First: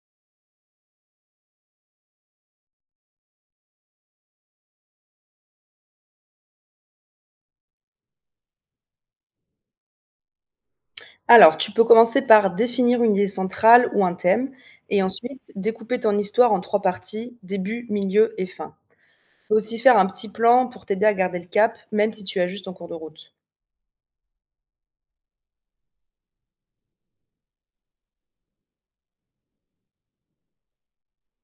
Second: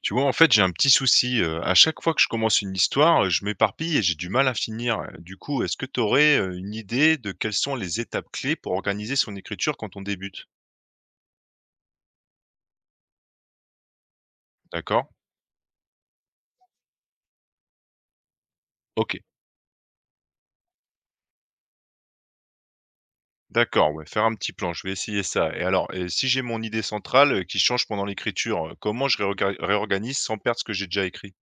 Tu vois, en fait, j'ai un petit souci. À chaque fois que je commence une histoire, je m'éparpille et j'ai du mal à finir. Du coup, est-ce que tu aurais une idée de quelles sont les étapes clés pour organiser son écriture quand on débute? Alors, tu peux commencer par définir une idée centrale ou un thème, et D'accord? ensuite découper ton histoire en trois parties, début, milieu et fin. Ok. Tu peux aussi faire un petit plan pour t'aider à garder le cap, même si tu ajustes en cours de route. D'accord, ouais, faire un petit plan, je vais essayer ça. Et alors, si j'ai mon idée centrale qui change pendant l'écriture, comment je réorganise sans perdre ce que j'ai déjà écrit?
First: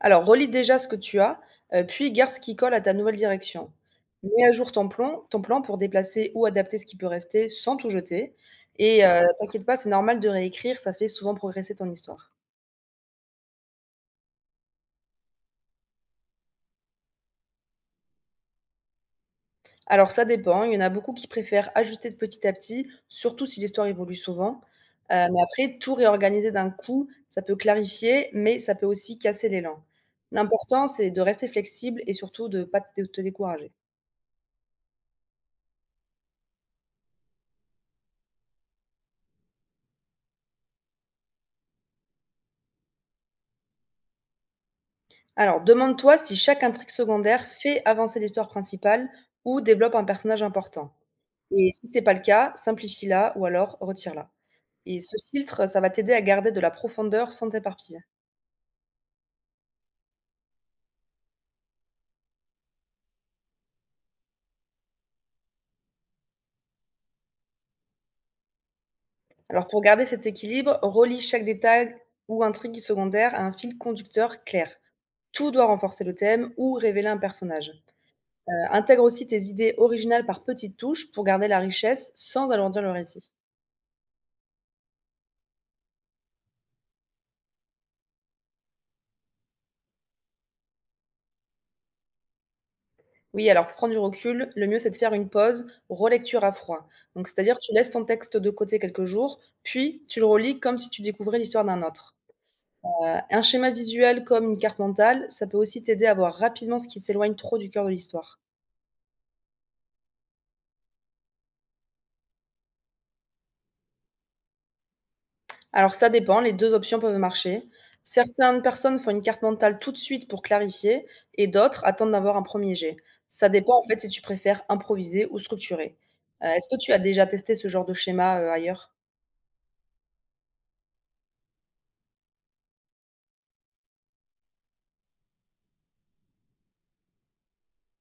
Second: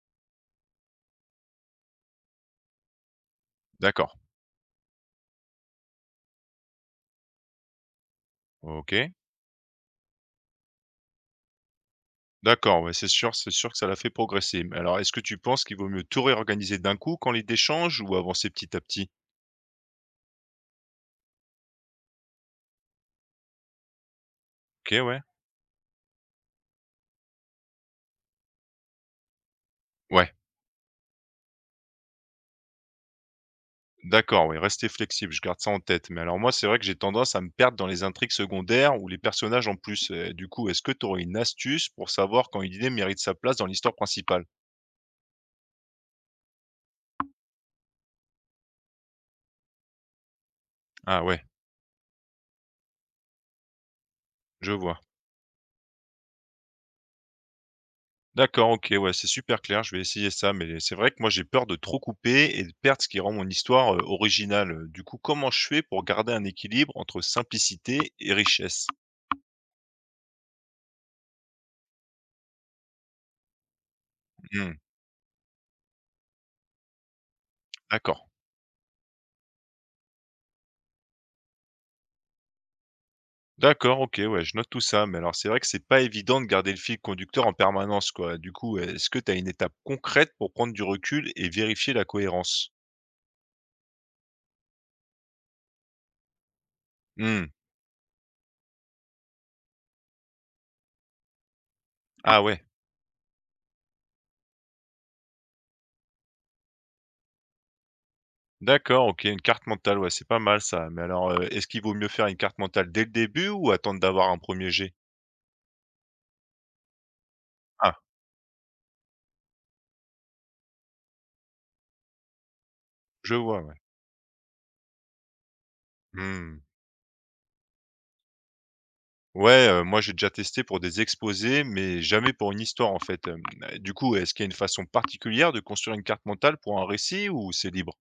Alors, relis déjà ce que tu as, puis garde ce qui colle à ta nouvelle direction. D'accord. Mets à jour ton plan, pour déplacer ou adapter ce qui peut rester sans tout jeter. Et Ok. T'inquiète pas, c'est normal de réécrire, ça fait souvent progresser ton histoire. D'accord, ouais, c'est sûr que ça l'a fait progresser. Mais alors, est-ce que tu penses qu'il vaut mieux tout réorganiser d'un coup quand l'idée change ou avancer petit à petit? Alors ça dépend, il y en a beaucoup qui préfèrent ajuster de petit à petit, surtout si l'histoire évolue souvent. Ok, ouais. Mais après tout réorganiser d'un coup, ça peut clarifier, mais ça peut aussi casser l'élan. Ouais. L'important, c'est de rester flexible et surtout de ne pas te décourager. D'accord, oui, restez flexible, je garde ça en tête. Mais alors moi, c'est vrai que j'ai tendance à me perdre dans les intrigues secondaires ou les personnages en plus. Du coup, est-ce que tu aurais une astuce pour savoir quand une idée mérite sa place dans l'histoire principale? Alors demande-toi si chaque intrigue secondaire fait avancer l'histoire principale ou développe un personnage important. Ah ouais, Et si c'est pas le cas, simplifie-la ou alors retire-la. je Et vois. ce filtre, ça va t'aider à garder de la profondeur sans t'éparpiller. D'accord, ok, ouais, c'est super clair, je vais essayer ça, mais c'est vrai que moi j'ai peur de trop couper et de perdre ce qui rend mon histoire originale. Du coup, comment je fais pour garder un équilibre entre simplicité et richesse? Alors pour garder cet équilibre, relie chaque détail ou intrigue secondaire à un fil conducteur clair. Hmm, Tout doit renforcer le thème ou révéler un personnage. d'accord. Intègre aussi tes idées originales par petites touches pour garder la richesse sans alourdir le récit. D'accord, OK, ouais, je note tout ça, mais alors c'est vrai que c'est pas évident de garder le fil conducteur en permanence, quoi. Du coup, est-ce que tu as une étape concrète pour prendre du recul et vérifier la cohérence? Oui, alors pour prendre du recul, le mieux c'est de faire une pause, relecture à froid. Donc Mmh. c'est-à-dire tu laisses ton texte de côté quelques jours, puis tu le relis comme si tu découvrais l'histoire d'un autre. Ah ouais, Un schéma visuel comme une carte mentale, ça peut aussi t'aider à voir rapidement ce qui s'éloigne trop du cœur de l'histoire. d'accord, OK, une carte mentale, ouais, c'est pas mal ça. Mais alors, est-ce qu'il vaut mieux faire une carte mentale dès le début ou attendre d'avoir un premier jet? Alors ça dépend, les 2 options peuvent marcher. Ah, Certaines personnes font une carte mentale tout de suite pour clarifier et d'autres attendent d'avoir un premier jet. je Ça vois, ouais. dépend en fait si tu préfères improviser ou structurer. Mmh. Est-ce que tu as déjà testé ce genre de schéma, ailleurs? Ouais, moi j'ai déjà testé pour des exposés, mais jamais pour une histoire, en fait, du coup, est-ce qu'il y a une façon particulière de construire une carte mentale pour un récit ou c'est libre?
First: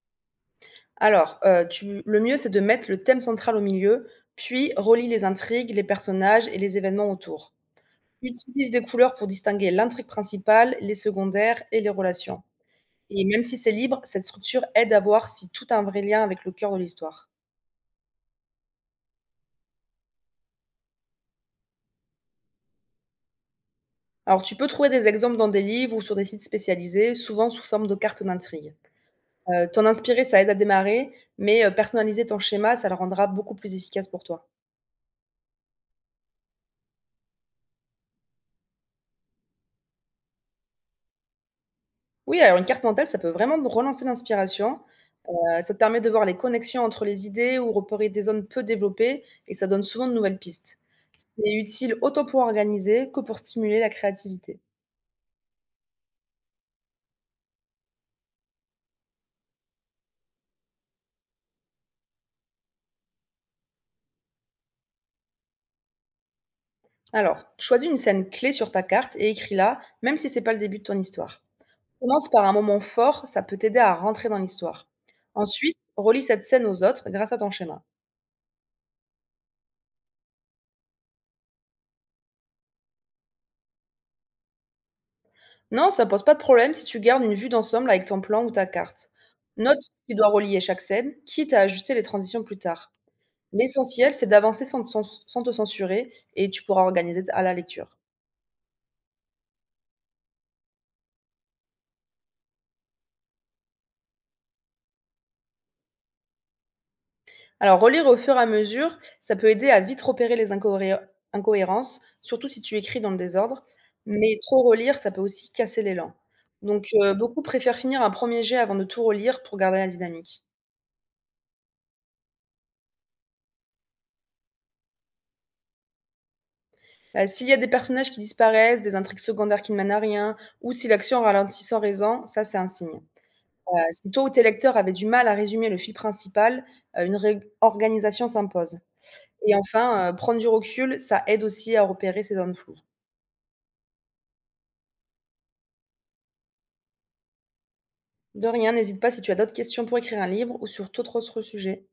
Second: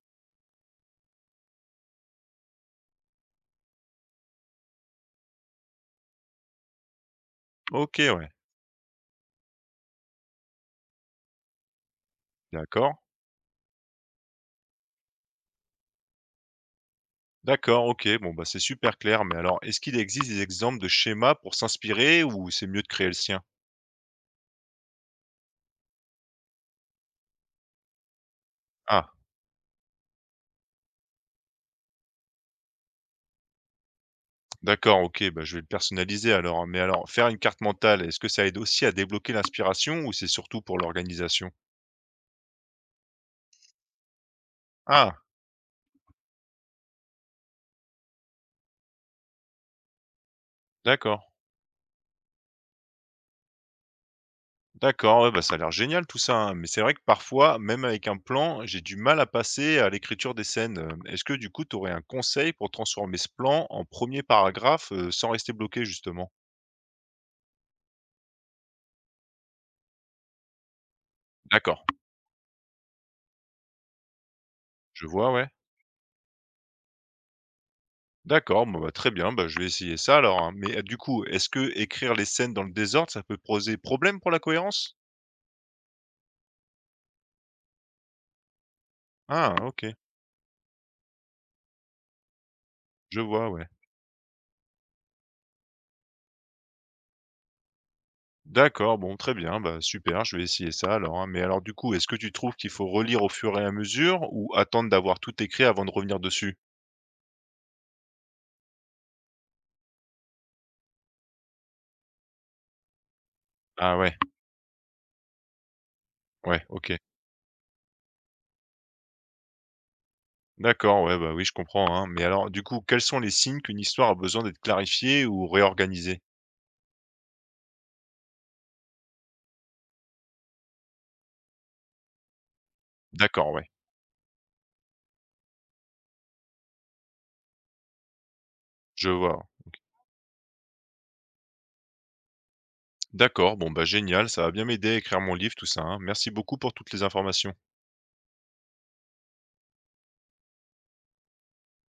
Alors, tu le mieux, c'est de mettre le thème central au milieu, puis relie les intrigues, les personnages et les événements autour. OK, ouais, Utilise des couleurs pour distinguer l'intrigue principale, les secondaires et les relations. d'accord. Et même si c'est libre, cette structure aide à voir si tout a un vrai lien avec le cœur de l'histoire. D'accord, OK. Bon, bah, c'est super clair, mais alors est-ce qu'il existe des exemples de schémas pour s'inspirer ou c'est mieux de créer le sien? Alors, tu peux trouver des exemples dans des livres ou sur des sites spécialisés, souvent sous forme de cartes d'intrigue. Ah, T'en inspirer, ça aide à démarrer, mais personnaliser ton schéma, ça le rendra beaucoup plus efficace pour toi. d'accord, OK, bah, je vais le personnaliser alors, hein. Mais alors, faire une carte mentale, est-ce que ça aide aussi à débloquer l'inspiration ou c'est surtout pour l'organisation? Oui, alors une carte mentale, ça peut vraiment te relancer l'inspiration. Ah, Ça te permet de voir les connexions entre les idées ou repérer des zones peu développées, et ça donne souvent de nouvelles pistes. d'accord. C'est utile autant pour organiser que pour stimuler la créativité. D'accord, ouais, bah, ça a l'air génial tout ça, hein. Mais c'est vrai que parfois, même avec un plan, j'ai du mal à passer à l'écriture des scènes. Est-ce que du coup, tu aurais un conseil pour transformer ce plan en premier paragraphe, sans rester bloqué justement? Alors, choisis une scène clé sur ta carte et écris-la, même si c'est pas le début de ton histoire. D'accord, Commence par un moment fort, ça peut t'aider à rentrer dans l'histoire. je vois, ouais. Ensuite, relie cette scène aux autres grâce à ton schéma. D'accord, bon, bah, très bien, bah, je vais essayer ça alors, hein. Mais, du coup, est-ce que écrire les scènes dans le désordre, ça peut poser problème pour la cohérence? Non, ça pose pas de problème si tu gardes une vue d'ensemble avec ton plan ou ta carte. Ah Note ce OK, qui doit relier chaque scène, quitte à ajuster les transitions plus tard. je vois, ouais. L'essentiel, c'est d'avancer sans te censurer et tu pourras organiser à la lecture. D'accord, bon, très bien, bah, super, je vais essayer ça alors, hein. Mais alors du coup, est-ce que tu trouves qu'il faut relire au fur et à mesure ou attendre d'avoir tout écrit avant de revenir dessus? Alors, relire au fur et à mesure, ça peut aider à vite repérer les incohérences, surtout si tu écris dans le désordre. Ah ouais, Mais trop relire, ça peut aussi casser l'élan. ouais, Donc, OK. Beaucoup préfèrent finir un premier jet avant de tout relire pour garder la dynamique. D'accord, ouais, bah, oui, je comprends, hein. Mais alors du coup, quels sont les signes qu'une histoire a besoin d'être clarifiée ou réorganisée? S'il y a des personnages qui disparaissent, des intrigues secondaires qui ne mènent à rien, ou si l'action ralentit sans raison, ça c'est un signe. D'accord, ouais, Si toi ou tes lecteurs avaient du mal à résumer le fil principal, une réorganisation s'impose. je vois, Et ouais. enfin, prendre du recul, ça aide aussi à repérer ces zones floues. D'accord, bon bah génial, ça va bien m'aider à écrire mon livre, tout ça, hein. Merci beaucoup pour toutes les informations. De rien, n'hésite pas si tu as d'autres questions pour écrire un livre ou sur tout autre sujet.